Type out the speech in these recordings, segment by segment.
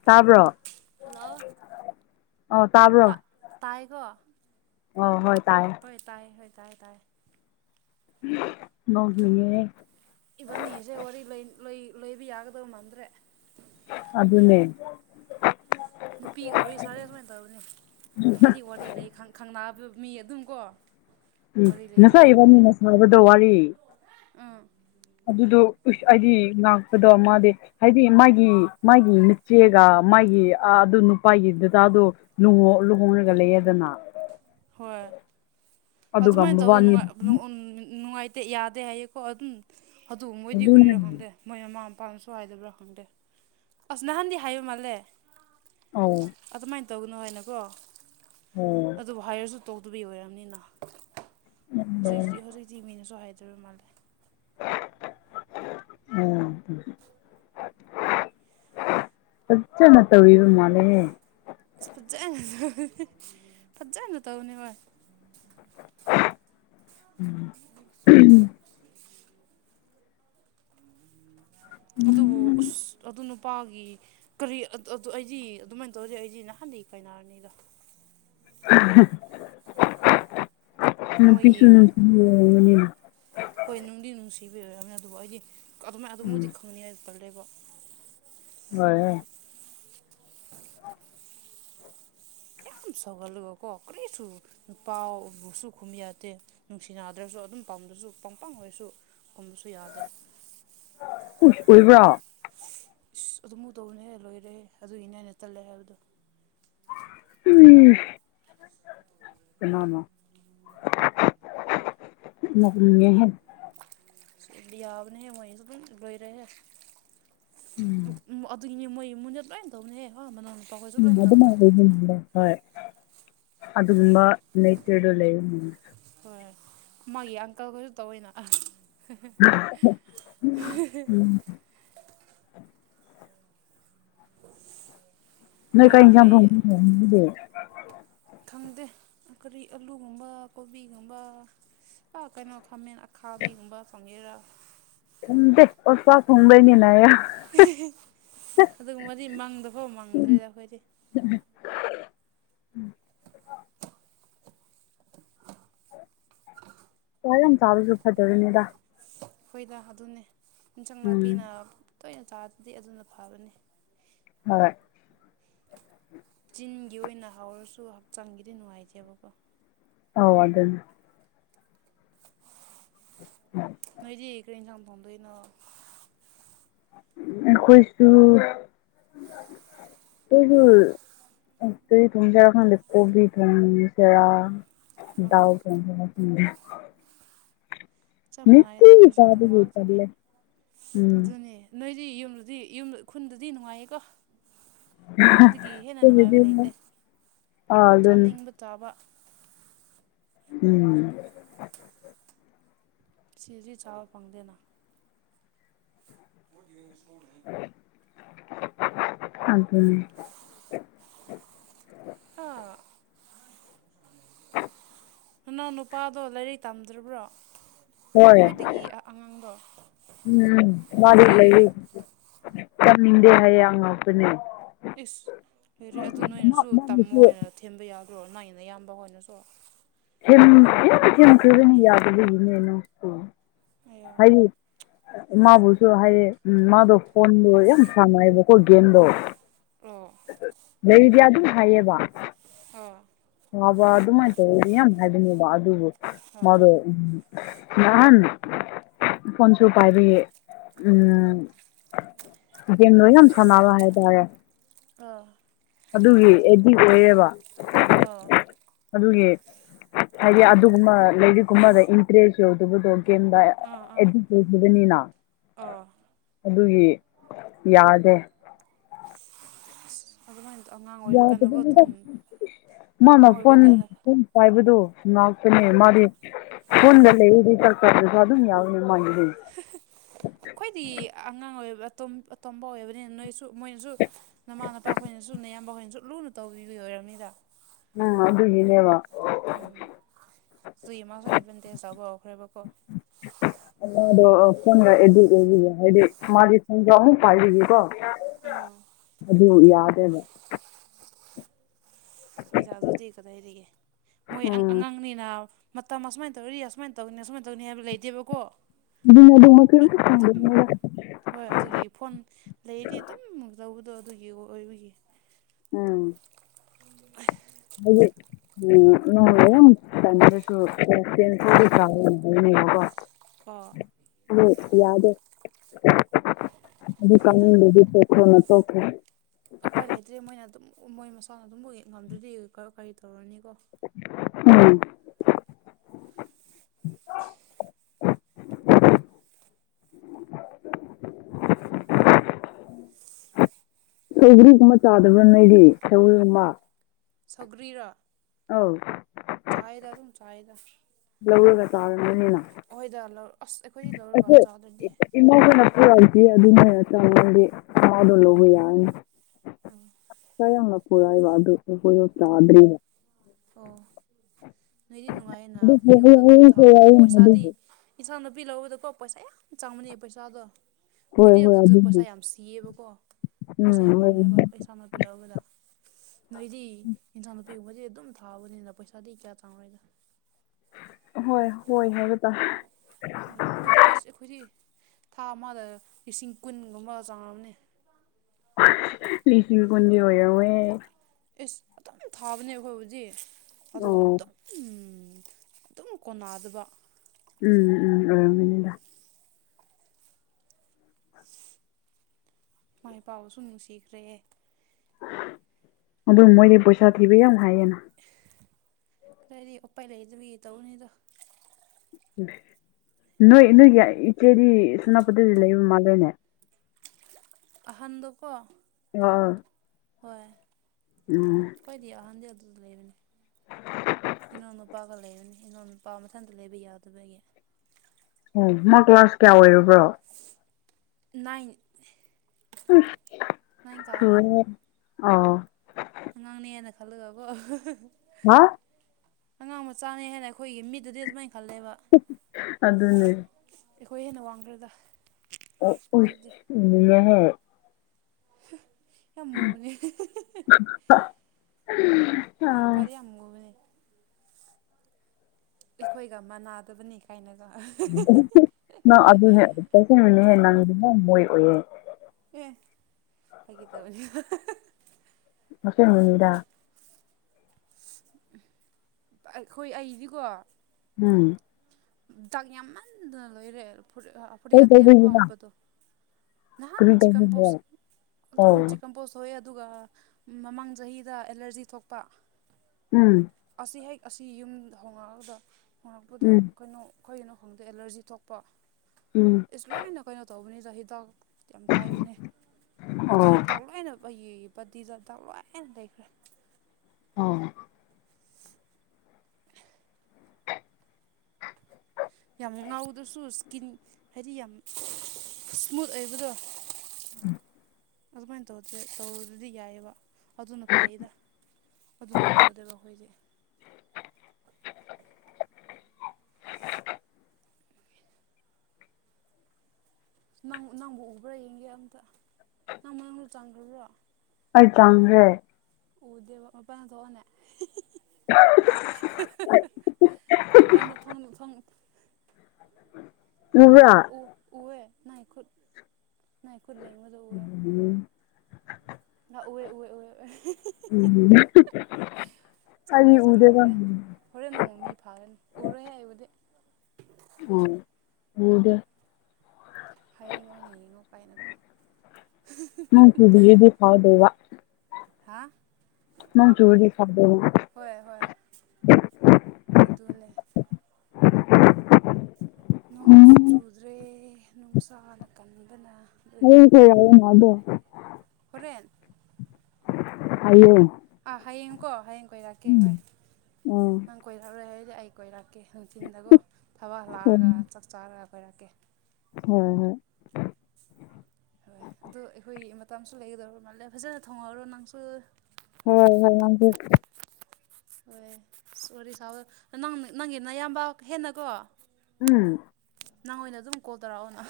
[unintelligible] ꯇꯥꯕ꯭ꯔꯣ ꯍꯜꯂꯣ ꯑꯧ ꯇ-ꯇꯥꯏꯌꯦꯀꯣ ꯑꯣ ꯍꯣꯏ ꯇꯥꯏꯌꯦ ꯍꯣꯏ ꯇꯥꯏꯌꯦ ꯍꯣꯏ ꯇꯥꯌꯦ ꯇꯥꯌꯦ [unintelligible] ꯅꯣꯡ ꯆꯨꯏꯌꯦ ꯏꯕꯥꯟꯅꯤꯒꯤꯁꯦ ꯋꯥꯔꯤ ꯂꯩ ꯂꯣꯏ ꯂꯣꯏꯕ ꯌꯥꯒꯗꯧ ꯃꯥꯟꯗ꯭ꯔꯦ ꯑꯗꯨꯅꯦ ꯅꯨꯄꯤꯒ ꯋꯥꯔꯤ ꯁꯥꯔꯗꯤ ꯁꯨꯃꯥꯏꯅ ꯇꯧꯕꯅꯦ ꯍꯖꯤꯛ ꯋꯥꯔꯤ ꯂꯩ ꯈꯪ-ꯈꯪꯅꯥꯕ ꯃꯤ ꯑꯗꯨꯝ ꯀꯣ ꯎꯝ ꯋꯥꯔꯤ ꯅꯁꯥꯏ ꯏꯕꯥꯅꯤꯅ ꯁꯥꯕꯗꯣ ꯋꯥꯔꯤ [unintelligible] ꯑꯪ ꯑꯗꯨꯗꯣ ꯎꯁ ꯑꯩꯗꯤ ꯉꯥꯛꯄꯗꯣ ꯃꯥꯗꯤ ꯍꯥꯏꯗꯤ ꯃꯥꯒꯤ ꯃꯥꯒꯤ ꯃꯆꯦꯒ ꯃꯥꯒꯤ ꯑꯑꯗꯨ ꯅꯨꯄꯥꯒꯤ ꯗꯗꯥꯗꯣ ꯂꯨꯍꯣ ꯂꯨꯍꯣꯡꯉꯒ ꯂꯩꯌꯦꯗꯅ ꯍꯣꯏ ꯑꯗꯨꯒ ꯑꯗꯨꯃꯥꯏꯟ ꯇꯧꯕꯗꯣ ꯃꯕꯥꯅꯤ ꯅꯨꯉꯥ ꯏ [unintelligible] ꯎꯝ ꯅꯨꯡꯉꯥꯏ ꯇꯦ ꯌꯥꯗꯦ ꯍꯥꯏꯌꯦꯀꯣ ꯑꯗꯨꯝ ꯑꯗꯨ ꯃꯣꯏꯗꯤ ꯑꯗꯨꯅꯦ ꯀ꯭ꯔꯤꯔ ꯈꯪꯗꯦ ꯃꯣꯏ ꯃꯃꯥ ꯃꯄꯥꯅꯁꯨ ꯍꯥꯏꯗꯕ꯭ꯔꯥ ꯈꯪꯗꯦ ꯑꯁ ꯅꯍꯥꯟꯗꯤ ꯍꯥꯏꯕ ꯃꯥꯜꯂꯦ ꯑꯧ [unintelligible] ꯑꯗꯨꯃꯥꯏꯟ ꯇꯧꯒꯅꯨ ꯍꯥꯏꯅꯀꯣ [unintelligible] ꯀꯩꯁꯨ ꯇꯧꯗꯕꯩ ꯑꯣꯏꯔꯝꯅꯤꯅ ꯍꯨꯖꯤꯛ ꯍꯨꯖꯤꯛꯇꯤ ꯃꯤꯅꯁꯨ ꯍꯥꯏꯗ꯭ꯔꯕ ꯃꯥꯜꯂꯦ [unintelligible] ꯎꯝ [unintelligible] [unintelligible] ꯐꯖꯅ ꯇꯧꯔꯤꯕ ꯃꯥꯜꯂꯦꯍꯦ ꯏꯁ ꯐꯠꯖꯅ [unintelligible] ꯐꯠꯖꯅ ꯇꯧꯕꯅꯦ ꯍꯣꯏ [unintelligible] ꯑꯗꯨꯕꯨ ꯎꯁ ꯑꯗꯨ ꯅꯨꯄꯥꯒꯤ ꯀꯔꯤ ꯑ-ꯑꯗꯨ ꯑꯩꯗꯤ ꯑꯗꯨꯃꯥꯏꯅ ꯇꯧꯔꯗꯤ ꯑꯩꯗꯤ ꯅꯍꯥꯟꯗ ꯏꯀꯥꯏꯅꯔꯅꯤꯗ [unintelligible] ꯅꯨꯄꯤꯁꯨ ꯃꯣꯏꯒꯤ ꯅꯨꯄꯤ ꯑꯣꯏꯕꯒꯤ ꯍꯣꯏ ꯅꯨꯡꯗꯤ ꯅꯨꯡꯁꯤꯕꯩ ꯑꯣꯏꯔꯝꯅꯤ ꯑꯗꯨꯕꯨ ꯑꯩꯗꯤ ꯀꯗꯨꯃꯥꯏ ꯑꯗꯨꯃꯨꯗꯤ ꯎꯝ ꯈꯪꯅꯤ ꯑꯩ ꯇꯜꯂꯦꯕ [unintelligible] ꯌꯥꯝ ꯁꯧꯒꯠꯂꯒꯀꯣ ꯀꯔꯤꯁꯨ ꯅꯨꯄꯥ ꯎꯕꯨꯁꯨ ꯈꯨꯝ ꯌꯥꯗꯦ ꯅꯨꯡꯁꯤꯅꯗ꯭ꯔꯁꯨ ꯑꯗꯨꯝ ꯄꯥꯝꯗ꯭ꯔꯁꯨ ꯄꯪꯄꯪ ꯑꯣꯏꯔꯁꯨ ꯈꯨꯝꯕꯁꯨ ꯌꯥꯗꯦ [unintelligible] ꯎꯏꯕ꯭ꯔꯣ ꯏꯁ ꯑꯗꯨꯝꯃꯨꯛ ꯇꯧꯕꯅꯦ ꯍꯥꯏ ꯂꯣꯏꯔꯦ ꯑꯗꯨꯒꯤꯅꯦꯅ ꯑꯩꯅ ꯇꯜꯂꯦ ꯍꯥꯏꯕꯗꯣ [unintelligible] ꯀꯅꯥꯅꯣ [unintelligible] [unintelligible] ꯌꯥꯕꯅꯦꯍꯦ ꯃꯣꯏꯒꯤꯁꯨ ꯗꯨꯝ ꯂꯣꯏꯔꯦꯍꯦ [unintelligible] ꯑꯗꯨꯏ ꯏꯅꯦ ꯃꯣꯏ ꯏꯃꯨꯡꯗ ꯂꯣꯏ ꯇꯧꯕꯅꯦꯍꯦ ꯍꯣꯏ ꯃꯅꯥꯎ ꯅꯨꯄꯥ ꯍꯣꯢꯁꯨ ꯂꯣꯏ ꯎꯝ ꯇꯧꯕꯅꯤ [unintelligible] ꯍꯣꯏ ꯑꯗꯨꯒꯨꯝꯕ ꯅꯦꯆꯔꯗꯣ ꯂꯩꯕꯅꯦ ꯍꯣꯏ ꯃꯥꯒꯤ ꯑꯪꯀꯜ ꯈꯣꯏꯁꯨ ꯇꯧꯋꯤꯅ ꯑꯁ [unintelligible] ꯎꯝ ꯅꯣꯏ ꯀꯩ ꯃꯔꯝ ꯍꯦꯟꯁꯥꯡ ꯂꯩ ꯊꯣꯡꯕꯤꯒꯦ ꯉꯁꯤꯗꯤ ꯈꯪꯗꯦ ꯀꯔꯤ ꯑꯂꯨꯒꯨꯝꯕ ꯀꯣꯕꯤꯒꯨꯝꯕ ꯑꯥ ꯀꯩꯅꯣ ꯈꯥꯃꯦꯟ ꯑ ꯈꯥꯕꯤꯒꯨꯝꯕ ꯐꯪꯉꯦꯔꯥ ꯈꯟꯗꯦ ꯑꯣꯁꯥ ꯊꯣꯡꯗꯣꯏꯅꯤꯅꯌꯣ ꯑꯗꯨꯒꯨꯝ ꯃꯗꯤ ꯃꯪꯗꯐꯧ ꯃꯪꯗ꯭ꯔꯦꯗ ꯑꯈꯣꯏꯗꯤ ꯁꯥ ꯌꯥꯝ ꯆꯥꯕꯁꯨ ꯐꯠꯇꯕꯅꯤꯗ ꯍꯣꯏꯗꯥ ꯑꯗꯨꯅꯦ ꯏꯟꯁꯥꯡ ꯎꯝ ꯅꯥꯄꯤꯅ ꯇꯣꯏꯅ ꯆꯥꯔꯗꯤ ꯑꯗꯨꯅ ꯐꯕꯅꯦ ꯍꯣꯏ ꯆꯤꯟꯒꯤ ꯑꯣꯏꯅ ꯍꯥꯎꯔꯁꯨ ꯍꯛꯆꯥꯡꯒꯤꯗꯤ ꯅꯨꯡꯉꯥꯏꯇꯦꯕꯀꯣ ꯑꯧ ꯑꯗꯨꯅꯤ [unintelligible] ꯅꯣꯏꯗꯤ ꯀꯔꯤ ꯏꯟꯁꯥꯡ ꯊꯣꯡꯗꯣꯏꯅꯣ ꯑꯩꯈꯣꯏꯁꯨ ꯏꯍꯨꯜ ꯑꯦ ꯀꯔꯤ ꯊꯣꯡꯁꯤꯔꯥ ꯈꯪꯗꯦ ꯀꯣꯕꯤ ꯊꯣꯡꯁꯤꯔ ꯑꯣ ꯗꯥꯎ ꯌꯦꯡꯁꯤꯔ ꯈꯪꯗꯦ ꯆꯞ ꯃꯥꯟꯅꯩꯗ ꯅꯤꯇꯤꯒꯤ ꯑꯩꯈꯣꯏꯁꯨ ꯑꯗꯨꯝꯕ ꯆꯥꯕꯒꯤ ꯉꯥꯛꯇꯅꯤ ꯇꯜꯂꯦ ꯎꯝ ꯑꯗꯨꯅꯦ ꯅꯣꯏꯗꯤ ꯌꯨꯝꯗꯗꯤ ꯌꯨꯝ ꯈꯨꯟꯗꯗꯤ ꯅꯨꯡꯉꯥꯏꯌꯦꯀꯣ ꯈꯨꯟꯗꯒꯤ ꯍꯦꯟꯅ ꯅꯨꯡꯉꯥꯏꯕ ꯂꯩꯇꯦ ꯑꯗꯨꯅꯤ ꯆꯥꯅꯤꯡꯕ ꯆꯥꯕ ꯎꯝ ꯁꯤꯔꯗꯤ ꯆꯥꯕ ꯐꯪꯗꯦꯅ ꯃꯣꯏꯒꯤ ꯁꯣꯡꯅꯦꯍꯦ ꯑꯗꯨꯅꯦ ꯑꯥ ꯅꯅꯥꯎ ꯅꯨꯄꯥꯗꯣ ꯂꯥꯏꯔꯤꯛ ꯇꯝꯗ꯭ꯔꯕ꯭ꯔꯣ ꯍꯣꯏ ꯑꯩꯈꯣꯏꯗꯒꯤ ꯑ ꯑꯉꯥꯡꯗꯣ ꯎꯝ ꯃꯥꯗꯤ ꯀ꯭ꯔꯤꯒꯤꯔ ꯂꯥꯏꯔꯤꯛ ꯇꯝꯅꯤꯡꯗꯦ ꯍꯥꯏꯌꯦ ꯑꯉꯥꯛꯄꯅꯦ ꯏꯁ ꯍꯩꯔꯦ ꯑꯗꯨ ꯅꯣꯏꯅꯁꯨ ꯇꯝꯃꯣ ꯃꯥꯒꯤꯁꯨ ꯍꯥꯏꯅ ꯊꯦꯝꯕ ꯌꯥꯗ꯭ꯔꯣ ꯅꯣꯏ ꯅꯌꯥꯝꯕ ꯍꯣꯏꯅꯁꯨ ꯊꯦꯝ ꯊꯦꯝꯅ ꯊꯦꯝꯈꯔꯕꯅꯤ ꯌꯥꯗꯕꯒꯤꯅꯦ ꯅꯪꯁꯨ ꯑꯌꯥ ꯍꯥꯏꯗꯤ [unintelligible] ꯃꯥꯕꯨꯁꯨ ꯍꯥꯏꯗꯤ ꯎꯝ ꯃꯥꯗꯣ ꯐꯣꯟꯗꯣ ꯌꯥꯝ ꯁꯥꯟꯅꯩꯕꯀꯣ ꯒꯦꯝꯗꯣ ꯑꯣ ꯂꯩꯗꯤ ꯑꯗꯨꯝ ꯍꯥꯏꯌꯦꯕ ꯑꯥ ꯑꯉꯥꯎꯕ ꯑꯗꯨꯃꯥꯏꯅ ꯇꯧꯋꯣꯗꯤ ꯌꯥꯝ ꯍꯥꯏꯕꯅꯦꯕ ꯑꯗꯨꯕꯨ ꯑꯥ ꯃꯥꯗꯣ ꯎꯝ ꯅꯍꯥꯟ ꯐꯣꯟꯁꯨ ꯄꯥꯏꯕꯒꯤ ꯎꯝ ꯒꯦꯝ ꯂꯣ ꯌꯥꯥꯝ ꯁꯥꯟꯅꯕ ꯍꯥꯏꯇꯥꯔꯦ ꯑꯥ ꯑꯗꯨꯒꯤ ꯑꯦꯗꯤꯛ ꯑꯣꯏꯌꯦꯕ ꯑꯥ ꯑꯗꯨꯒꯤ ꯍꯥꯏꯗꯤ ꯑꯗꯨꯒꯨꯝꯕ ꯂꯥꯏꯔꯤꯛꯒꯨꯝꯕꯗ ꯏꯟꯇꯤꯔꯦꯁ ꯌꯧꯗꯕꯗꯣ ꯒꯦꯝꯗ ꯑꯥ ꯑꯥ ꯑꯦꯗꯤꯛ ꯑꯣꯏꯈꯤꯕꯅꯤꯅ ꯑꯥ ꯑꯗꯨꯒꯤ ꯌꯥꯗꯦ ꯑꯗꯨꯃꯥꯏꯟ ꯑꯉꯥꯡ ꯑꯣꯏꯕ ꯀꯥꯟꯗꯀꯣ ꯌꯥꯗꯕꯅꯦꯗꯥ ꯑꯗꯨꯝ ꯃꯥꯅ ꯑꯉꯥꯡ ꯑꯣꯏꯕ ꯐꯣꯟ ꯀꯥꯟꯗ ꯄꯥꯏꯕꯗꯣ ꯉꯥꯛꯇꯅꯦ ꯑꯥ ꯃꯥꯗꯤ ꯐꯣꯟꯕꯨ ꯂꯩꯔꯗꯤ ꯆꯥꯛ ꯆꯥꯗ꯭ꯔꯁꯨ ꯑꯗꯨꯝ ꯌꯥꯕꯅꯦ ꯃꯥꯒꯤꯗꯤ ꯈ꯭ꯋꯥꯏꯗꯒꯤ ꯑꯉꯥꯡ ꯑꯣꯏꯕ ꯑꯇꯣꯝ ꯑꯇꯣꯝꯕ ꯑꯣꯏꯕꯅꯤꯅ ꯅꯣꯏꯁꯨ ꯃꯣꯏꯅꯖꯨ ꯅꯃꯥ ꯅꯄꯥꯈꯣꯏꯅꯁꯨ ꯅꯌꯥꯝꯕ ꯈꯣꯏꯅꯁꯨ ꯂꯨꯅ ꯇꯧꯕꯤꯕꯩ ꯑꯣꯏꯔꯝꯅꯤꯗ ꯃꯥ ꯑꯗꯨꯒꯤꯅꯦꯕ ꯎꯝ ꯆꯨꯏ ꯃꯥꯁꯨ ꯑꯦꯗꯚꯟꯇꯦꯖ ꯇꯧꯕ ꯍꯧꯈ꯭ꯔꯦꯕꯀꯣ [inaudible] ꯑꯗꯨꯗꯣ ꯐꯣꯟꯗ ꯑꯦꯗꯤꯛ ꯑꯣꯏꯈꯤꯕꯒꯤ ꯍꯥꯏꯗꯤ ꯃꯥꯗꯤ ꯐꯣꯟꯗ ꯑꯗꯨ ꯄꯥꯏꯒꯤꯕꯒꯤꯀꯣ ꯑꯗꯨ ꯌꯥꯗꯦꯕ ꯄꯩꯁꯥꯗꯨꯗꯤ ꯀꯗꯥꯏꯗꯒꯤ ꯃꯣꯏ ꯎꯝ ꯑꯉꯥꯡꯅꯤꯅ ꯃꯇꯝ ꯑꯁꯨꯃꯥꯏꯅ ꯇꯧꯔꯗꯤ ꯑꯁꯨꯃꯥꯏꯅ ꯇꯧꯒꯅꯤ ꯑꯁꯨꯃꯥꯏꯅ ꯇꯧꯒꯅꯤ ꯍꯥꯏꯕ ꯂꯩꯇꯦꯕꯀꯣ [unintelligible] ꯍꯣꯏ ꯑꯗꯨꯒꯤ ꯐꯣꯟ ꯂꯩꯔꯗꯤ ꯑꯗꯨꯝ ꯇꯧꯕꯗꯣ ꯑꯗꯨꯒꯤ ꯑꯣꯏꯕꯒꯤ ꯎꯝ [unintelligible] [unintelligible] [unintelligible] ꯑꯣ ꯑꯗꯨ ꯌꯥꯗꯦ ꯍꯨꯏꯗ ꯑꯗꯨ [unintelligible] ꯎꯄꯥꯏ ꯂꯩꯇ꯭ꯔꯦ ꯃꯣꯏꯅ ꯑꯗꯨꯝ ꯃꯣꯏ ꯃꯁꯥꯅ ꯑꯗꯨꯝ ꯃꯣꯏ ꯉꯝꯗ꯭ꯔꯗꯤ ꯀ ꯀꯔꯤ ꯇꯧꯔꯨꯅꯤꯀꯣ ꯎꯝ ꯁꯧꯒ꯭ꯔꯤꯒꯨꯝꯕ ꯆꯥꯗꯕ꯭ꯔꯥ ꯅꯣꯏꯗꯤ ꯁꯧꯒ꯭ꯔꯤꯒꯨꯝꯕ ꯁꯧꯒ꯭ꯔꯤꯔꯥ ꯑꯧ ꯆꯥꯏꯌꯦꯗ ꯑꯗꯨꯝ ꯆꯥꯏꯌꯦꯗ ꯂꯧꯔꯒ ꯆꯥꯔꯝꯒꯅꯤꯅ ꯍꯣꯏꯗ ꯂꯧ ꯑꯁ ꯑꯩꯈꯣꯏꯗꯤ ꯂꯧꯔꯒ ꯆꯥꯗ꯭ꯔꯥꯗꯤ ꯏꯃꯥꯗ ꯅꯠꯇꯦ [unintelligible] ꯃꯥꯗ ꯂꯧꯕ ꯌꯥꯏ ꯎꯝ [unintelligible] ꯄꯨꯔꯛꯏꯕ ꯑꯗꯨ ꯑꯩꯈꯣꯏꯗꯣ ꯑꯣ ꯆꯥꯗ꯭ꯔꯤꯕ ꯑꯣ ꯅꯣꯏꯗꯤ ꯅꯨꯡꯉꯥꯏꯌꯦꯅ ꯑꯗꯨꯕꯨ ꯌꯨꯝꯗ ꯍꯌꯦꯡ ꯑꯗꯨꯝ ꯍꯌꯦꯡ ꯊꯥꯕꯗꯣ ꯄꯨꯔꯛꯑꯣꯅ ꯄꯩꯁꯥꯗꯤ ꯑꯗꯨꯕꯨ ꯏꯟꯁꯥꯡ ꯅꯨꯄꯤ ꯂꯧꯕꯗꯀꯣ ꯄꯩꯁꯥ ꯌꯥꯝ ꯆꯪꯕꯅꯦ ꯄꯩꯁꯥꯗꯣ ꯍꯣꯏ ꯈꯣꯏꯗꯤ ꯍꯣꯏ ꯑꯗꯨꯗ ꯑꯗꯨꯕꯨ ꯄꯩꯁꯥ ꯌꯥꯝ ꯁꯤꯌꯦꯕꯀꯣ ꯄꯩꯁꯥ ꯎꯝ ꯌꯥꯝ ꯍꯣꯏ ꯃꯥꯡꯉꯦꯕ ꯄꯩꯁꯥꯅ ꯂꯧꯔꯒ ꯅꯣꯏꯗꯤ ꯏꯟꯁꯥꯡ ꯅꯨꯄꯤꯒꯨꯝꯕꯗꯤ ꯑꯗꯨꯝ ꯊꯥꯕꯅꯤꯅ ꯄꯩꯁꯥꯗꯤ ꯀꯌꯥ ꯆꯪꯔꯣꯏꯗ ꯍꯣꯏ ꯍꯣꯏ ꯍꯥꯏꯕ ꯇꯥꯔꯦ ꯎꯝ ꯑꯩꯈꯣꯏꯗꯤ ꯑꯩꯁ ꯑꯩꯈꯣꯏꯗꯤ ꯊꯥ ꯑꯃꯗ ꯂꯤꯁꯤꯡ ꯀꯨꯟꯒꯨꯝꯕ ꯆꯪꯉꯝꯅꯤ ꯂꯤꯁꯤꯡ ꯀꯨꯟꯗꯤ ꯑꯣꯏꯔꯣꯏꯋꯦ ꯏꯁ ꯑꯗꯨꯝ ꯊꯥꯕꯅꯦ ꯑꯩꯈꯣꯏꯕꯨꯗꯤ ꯑꯗꯨꯒ ꯎꯝ ꯑꯗꯨꯝ ꯑꯗꯨꯝ ꯑꯗꯨꯝ ꯀꯣꯟꯅꯗꯕ ꯎꯝ ꯎꯝ ꯍꯣꯏ ꯑꯣꯏꯔꯝꯃꯅꯤꯗ ꯃꯥꯏ ꯄꯥꯕꯨꯁꯨ ꯅꯨꯡꯁꯤꯈ꯭ꯔꯦ ꯑꯗꯨ ꯃꯣꯏꯗꯤ ꯄꯩꯁꯥ ꯊꯤꯕ ꯌꯥꯝ ꯍꯩꯌꯦꯅ ꯅꯣꯏꯗꯤ ꯎꯄꯥꯏ ꯂꯩꯗꯕꯒꯤ ꯇꯧꯕꯅꯤꯗꯣ [inaudible] ꯅꯣꯏ ꯅꯣꯏꯒꯤ ꯏꯆꯦꯗꯤ ꯁꯦꯅꯥꯄꯇꯤꯗ ꯂꯩꯕ ꯃꯥꯂꯦꯅꯦ ꯑꯍꯥꯟꯗꯣꯀꯣ [unintelligible] ꯍꯣꯏ ꯎꯝ ꯈ꯭ꯋꯥꯏꯗꯩ ꯑꯍꯟꯗꯤ ꯗꯨꯖꯨ ꯂꯩꯕꯅꯤ ꯏꯅꯥꯎ ꯅꯨꯄꯥꯒ ꯂꯩꯔꯅꯤ ꯏꯅꯥꯎ ꯅꯨꯄꯥ ꯃꯊꯟꯇꯥ ꯂꯩꯕ ꯌꯥꯗꯕꯒꯤ ꯍꯝ ꯃꯥ ꯀ꯭ꯂꯥꯁ ꯀꯌꯥ ꯑꯣꯏꯔꯕ꯭ꯔꯥ ꯅꯥꯏꯟ [inaudible] ꯑꯁ ꯅꯥꯏꯟ ꯀꯥꯔꯦ ꯊꯨꯋꯦꯍꯦ ꯑꯧ ꯑꯉꯥꯡꯅꯦꯅ ꯈꯜꯂꯒꯀꯣ ꯃꯥ ꯑꯉꯥꯡ ꯃꯆꯥꯅꯦ ꯍꯥꯏꯅ ꯑꯈꯣꯏꯒꯤ ꯃꯤꯠꯗꯗꯤ ꯑꯗꯨꯃꯥꯏꯟ ꯈꯜꯂꯦꯕ [inaudible] ꯑꯗꯨꯅꯦ ꯑꯩꯈꯣꯏ ꯍꯦꯟꯅ ꯋꯥꯡꯒ꯭ꯔꯦꯗ ꯑꯣ ꯎꯁ [unintelligible] ꯈꯔ ꯃꯨꯕꯅꯦ ꯇꯥ [inaudible] ꯏꯅꯥꯎꯅꯨꯄꯥꯗꯤ ꯌꯥꯝ ꯃꯨꯕꯅꯦ ꯑꯩꯈꯣꯏꯒ ꯃꯥꯅꯗꯕꯅꯦ ꯀꯩꯅꯣꯗꯣ [unintelligible] [inaudible] ꯅꯪ ꯑꯗꯨꯅꯦ ꯇꯩꯁꯦꯡꯅꯅꯦꯍꯦ ꯑꯦ ꯅꯪꯗꯤꯅꯦ ꯃꯣꯏ ꯑꯣꯏꯌꯦ ꯑꯦ ꯑꯩꯒꯤ ꯇꯥ [unintelligible] ꯑꯁꯦꯡꯕꯅꯤꯗ ꯄ ꯈꯣꯏ ꯑꯩꯗꯤꯀꯣ ꯎꯝ ꯗꯥꯛ ꯌꯥꯝꯃꯟꯗꯅ ꯂꯣꯏꯔꯦ ꯐꯨꯔꯤ ꯐꯨꯔꯤꯠ ꯀꯔꯤ ꯑꯇꯦꯟꯕ ꯐꯥꯎ ꯇꯧꯕꯒꯤꯔ ꯍꯥꯞꯄꯗꯣ ꯅꯍꯥꯟ ꯀꯔꯤ ꯆꯤꯛꯀꯟ ꯇꯧꯕꯒꯤꯔ ꯄꯣꯛꯁ ꯑꯗꯨꯝ ꯑꯣ ꯆꯤꯛꯀꯟ ꯄꯣꯁ ꯍꯣꯏ ꯑꯗꯨꯒ ꯃꯃꯥꯡ ꯆꯍꯤꯗ ꯑꯦꯂꯔꯖꯤ ꯊꯣꯛꯄ ꯎꯝ ꯑꯁꯤ ꯍꯦꯛ ꯑꯁꯤ ꯌꯨꯝꯗ ꯍꯣꯉꯛꯒꯗ ꯍꯣꯡꯂꯛꯄꯗ ꯎꯝ ꯀꯩꯅꯣ ꯀꯩꯒꯤꯅꯣ ꯈꯪꯗꯦ ꯑꯦꯂꯔꯖꯤ ꯊꯣꯛꯄ ꯎꯝ ꯏꯁ ꯂꯣꯏꯅ ꯀꯩꯅꯣ ꯇꯧꯕꯅꯤꯗ ꯍꯤꯗꯥꯛ ꯌꯥꯝ ꯇꯩꯕꯅꯦ ꯑꯗꯨꯗ ꯑꯣ ꯍꯤꯗꯥꯛ ꯂꯣꯏꯅ [unintelligible] ꯄꯥꯇꯤꯗꯥ ꯗꯥꯛ ꯂꯣꯏꯅ ꯂꯩꯈ꯭ꯔꯦ ꯑꯣ [inaudible] ꯌꯥꯝ ꯉꯥꯎꯗ꯭ꯔꯥꯁꯨ ꯏꯁ꯭ꯀꯤꯟ ꯍꯥꯏꯗꯤ ꯌꯥꯝ ꯏꯁꯃꯨꯠ ꯑꯣꯏꯕꯗꯣ ꯎꯝ ꯑꯗꯨꯃꯥꯏ ꯇꯧꯗ꯭ꯔꯦ ꯇꯧꯗ꯭ꯔꯥꯗꯤ ꯌꯥꯏ ꯑꯕ ꯑꯗꯨꯅ ꯐꯩꯌꯦꯗ ꯑꯗꯨꯃꯥꯏꯟ ꯇꯧꯗꯦꯕ ꯑꯩꯈꯣꯏꯗꯤ ꯅꯪ ꯅꯪꯕꯨ ꯎꯕ꯭ꯔꯥ ꯌꯦꯡꯒꯦ ꯑꯝꯇꯥ ꯅꯪ ꯃꯅꯨꯡ ꯆꯪꯒ꯭ꯔꯥꯕꯣ ꯑꯩ ꯆꯪꯈ꯭ꯔꯦ ꯎꯗꯦꯕ ꯃꯄꯥꯟꯗ ꯊꯣꯛ ꯑꯣꯅꯦ ꯃꯄꯥꯟꯗ ꯊꯣꯡ ꯊꯣꯡ ꯂꯨꯕ꯭ꯔꯥ ꯎ ꯎꯋꯦ ꯅꯪ ꯈꯨꯠ ꯅꯪ ꯈꯨꯠ ꯂꯦꯡꯕꯗꯣ ꯎꯋꯦ ꯎꯝ [unintelligible] ꯎꯝ [unintelligible] ꯆꯪꯈ꯭ꯔꯣ ꯑꯩ ꯆꯪꯈ꯭ꯔꯣ ꯎꯗꯦꯕ ꯍꯣꯔꯦꯟ ꯍꯣꯔꯦꯟ ꯅꯪ ꯃꯤ ꯐꯥꯒꯅꯤ ꯎꯔꯣꯏ ꯍꯥꯏꯕꯗꯤ ꯎꯝ ꯃꯨꯗꯦ ꯍꯌꯦꯡ ꯑꯣꯏꯅ ꯌꯦꯡꯉꯣ ꯀꯥꯏꯅꯀꯣ ꯍꯥꯎꯗꯣꯏꯕ ꯍꯥꯥ ꯅꯣꯡ ꯆꯨꯔꯗꯤ ꯐꯗꯧꯅꯤ ꯍꯣꯏ ꯍꯣꯏ ꯑꯗꯨꯅꯦ ꯅꯣꯡꯁꯨ ꯎꯝ ꯆꯨꯗ꯭ꯔꯦ ꯅꯨꯡꯁꯥꯅ ꯀꯟꯕꯅ ꯂꯣꯏꯔꯦ [unintelligible] ꯍꯣꯔꯦꯟ ꯍꯌꯦꯡ ꯑꯥ ꯍꯌꯦꯡꯀꯣ ꯍꯌꯦꯡ ꯀꯣꯏꯔꯛꯀꯦ ꯎꯝ ꯍꯣꯏ ꯎꯝ ꯅꯪ ꯀꯣꯏꯔꯛꯔꯣꯏ ꯍꯥꯏꯔꯗꯤ ꯑꯩ ꯀꯣꯏꯔꯛꯀꯦ ꯅꯨꯡꯊꯤꯟꯗꯒꯣ ꯊꯕꯛ ꯍꯂꯛꯑꯒ ꯆꯥꯛ ꯆꯥꯔꯒ ꯀꯣꯏꯔꯛꯀꯦ ꯎꯝ ꯍꯣꯏ ꯑꯗꯣ ꯑꯩꯈꯣꯏꯒꯤ ꯃꯇꯝꯁꯨ ꯂꯣꯏꯒꯗꯧꯕ ꯃꯥꯜꯂꯦ ꯐꯖꯅ ꯊꯣꯡꯍꯧꯔꯣ ꯅꯪꯁꯨ ꯍꯣꯏ ꯍꯣꯏ ꯅꯪꯁꯨ ꯍꯣꯏ ꯁꯣꯔꯤ [unintelligible] ꯅꯪ ꯅꯪꯒꯤ ꯅꯌꯥꯝꯕ ꯍꯦꯟꯅꯀꯣ ꯎꯝ ꯅꯪ ꯑꯣꯏꯅ ꯑꯗꯨꯝ ꯀꯣꯜ ꯇꯧꯔꯛꯑꯨꯅ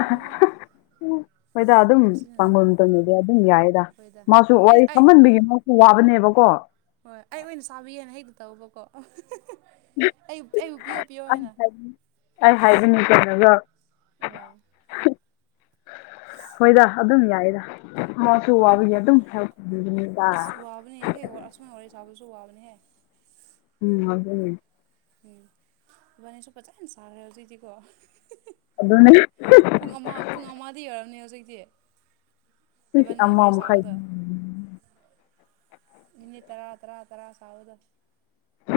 ꯑꯦ ꯍꯣꯏꯗ ꯑꯗꯨꯝ ꯑꯁꯤꯅ [unintelligible] ꯅꯨꯡꯉꯥꯏ ꯑꯗꯨꯝ ꯌꯥꯏꯗ ꯑꯩꯈꯣꯏꯗ ꯃꯥꯁꯨ ꯑꯩ ꯋꯥꯔꯤ ꯑꯩ ꯐꯃꯟꯕꯒꯤꯅꯤ ꯋꯥꯕꯅꯦꯕꯀꯣ ꯍꯣꯏ ꯑꯩ ꯑꯣꯏꯅ ꯆꯥꯕꯤꯒꯦꯅ [unintelligible] ꯇꯧꯕꯀꯣ ꯑꯩ ꯑꯩꯕꯨ ꯄꯤꯌꯣ ꯄꯤꯌꯣ ꯍꯥꯏꯅ [unintelligible] ꯑꯩ ꯍꯥꯏꯕꯅꯤ [unintelligible] ꯍꯣꯏꯗ ꯑꯗꯨꯝ ꯌꯥꯏꯗ ꯃꯥꯁꯨ ꯍꯣꯏ ꯋꯥꯕꯒꯤ ꯑꯗꯨꯝ [unintelligible] [unintelligible] ꯑꯁꯨꯨꯝꯅ ꯋꯥꯔꯤ ꯁꯥꯕꯁꯨ ꯋꯥꯕꯅꯤꯍꯦ ꯎꯝ ꯑꯗꯨꯅꯦ ꯎꯝ ꯈꯣꯢꯕꯥꯅꯤꯁꯨ ꯐꯖꯅ ꯁꯥꯔꯦ ꯍꯧꯖꯤꯛꯇꯤꯀꯣ ꯑꯗꯨꯅꯦ ꯄꯨꯡ ꯑꯃ ꯄꯨꯡ ꯑꯃꯗꯤ ꯌꯧꯔꯝꯅꯤ ꯍꯧꯖꯤꯛꯇꯤ ꯏꯁ ꯏꯕꯥꯅꯤꯅ ꯑꯃ ꯋꯥꯔꯤ ꯃꯈꯥꯏ ꯁꯥꯕꯗꯣ ꯃꯤꯅꯤꯠ ꯇꯔꯥ ꯇꯔꯥ ꯇꯔꯥ ꯁꯥꯕꯗꯣ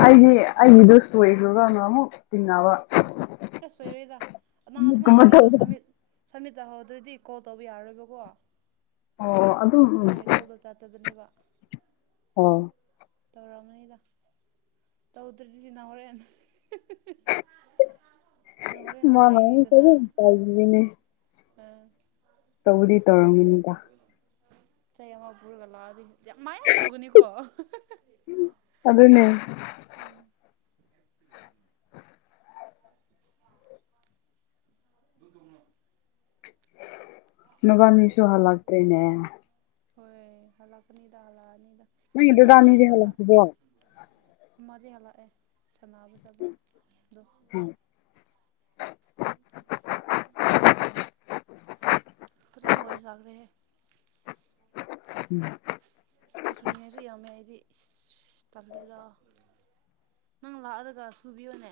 ꯑꯩꯗꯤ ꯑꯩꯒꯤꯗꯣ ꯁꯣꯏꯈ꯭ꯔꯕꯅ ꯑꯃꯨꯛ ꯆꯤꯡꯅꯕ ꯁꯣꯏꯔꯣꯏꯗ ꯀꯅꯥ ꯑꯗꯨꯃꯥꯢ ꯀꯨꯝꯕ ꯀꯅꯥ ꯇꯧꯕ ꯁꯃꯤꯠ ꯁꯃꯤꯠ ꯇꯧꯍꯧꯗ꯭ꯔꯗꯤ ꯀꯣꯜ ꯇꯧꯕ ꯌꯥꯔꯣꯏꯕꯀꯣ ꯑꯣ ꯑꯗꯨꯝ ꯎꯝ ꯃꯊꯪꯒꯤ ꯀꯣꯜꯗꯣ ꯆꯠ ꯇꯕꯅꯦꯕ ꯑꯣ ꯇꯧꯔꯝꯃꯅꯤꯗ ꯇꯧꯗ꯭ꯔꯗꯤ ꯅꯪ ꯍꯣꯔꯦꯟ ꯅꯪ ꯍꯣꯔꯦꯟ ꯃꯥꯅ ꯑꯃꯨꯛ ꯅꯨꯡꯉꯥꯏꯅꯤꯗꯅ ꯀꯔꯤꯝ ꯇꯧꯗ꯭ꯔꯤꯅꯦ ꯑꯥ ꯇꯧꯕꯗꯤ ꯇꯧꯔꯝꯒꯅꯤꯗ ꯆꯩ ꯑꯃ ꯄꯨꯔꯒ ꯂꯥꯛꯑꯗꯤ [unintelligible] ꯃꯥꯏꯌꯥ ꯁꯧꯒꯅꯤꯀꯣ ꯑꯗꯨꯅꯦ ꯎꯝ ꯑꯗꯨ ꯇꯧꯒꯅꯣ ꯅꯒꯥꯃꯤꯁꯨ ꯍꯜꯂꯛꯇꯔꯦꯅꯦ ꯍꯣꯏ ꯍꯜꯂꯛꯀꯅꯤꯗ ꯍꯜꯂꯛꯑꯅꯤꯗ ꯅꯣꯏꯒꯤ ꯀꯤꯕ꯭ꯔꯣ ꯗꯥꯗꯥꯃꯤꯗꯤ ꯍꯜꯂꯛꯇꯔꯤꯕꯣ ꯃꯗꯤ ꯍꯜꯂꯛꯑꯦ ꯁꯥꯟꯅꯕ ꯆꯠꯄ ꯗꯣ ꯎꯝ [inaudible] ꯐꯖꯅ ꯋꯥꯔꯤ ꯁꯥꯈꯔꯦꯍꯦ ꯎꯝ ꯐꯤ ꯁꯨꯨꯅꯤꯉꯥꯢꯁꯨ ꯌꯥꯝꯃꯦ ꯑꯩꯗꯤ ꯏꯁ ꯇꯜꯂꯦꯗ ꯅꯪ ꯂꯥꯛꯔꯒ ꯁꯨꯕꯤꯌꯣꯅꯦ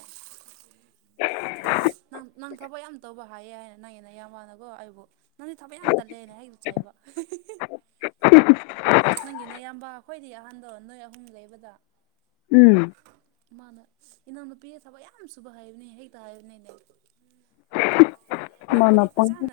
ꯅꯪ ꯅꯪ ꯊꯕꯛ ꯌꯥꯝ ꯇꯧꯕ꯭ꯔ ꯍꯥꯏꯌꯦ ꯍꯥꯏꯅ ꯅꯪꯒꯤ ꯅꯌꯥꯝꯕꯅꯀꯣ ꯑꯩꯕꯨ ꯅꯪꯗꯤ ꯊꯕꯛ ꯌꯥꯝ ꯇꯜꯂꯦꯅꯦ ꯍꯦꯛꯗ ꯆꯩꯕ [inaudible] ꯅꯪꯒꯤ ꯅꯌꯥꯝꯕ ꯈ꯭ꯋꯥꯏꯗꯩ ꯑꯍꯟꯗꯣ ꯅꯣꯏ ꯑꯍꯨꯝ ꯂꯩꯕꯗ ꯎꯝ ꯃꯥꯅ ꯏꯅꯥꯎ ꯅꯨꯨꯄꯤ ꯊꯕꯛ ꯌꯥꯝ ꯁꯨꯕ ꯍꯩꯕꯅꯦ ꯍꯦꯛꯇ ꯍꯥꯏꯕꯅꯤꯅꯦ ꯃꯥꯅ ꯅꯪꯕꯨꯗꯤ ꯄꯪ ꯐꯖꯅ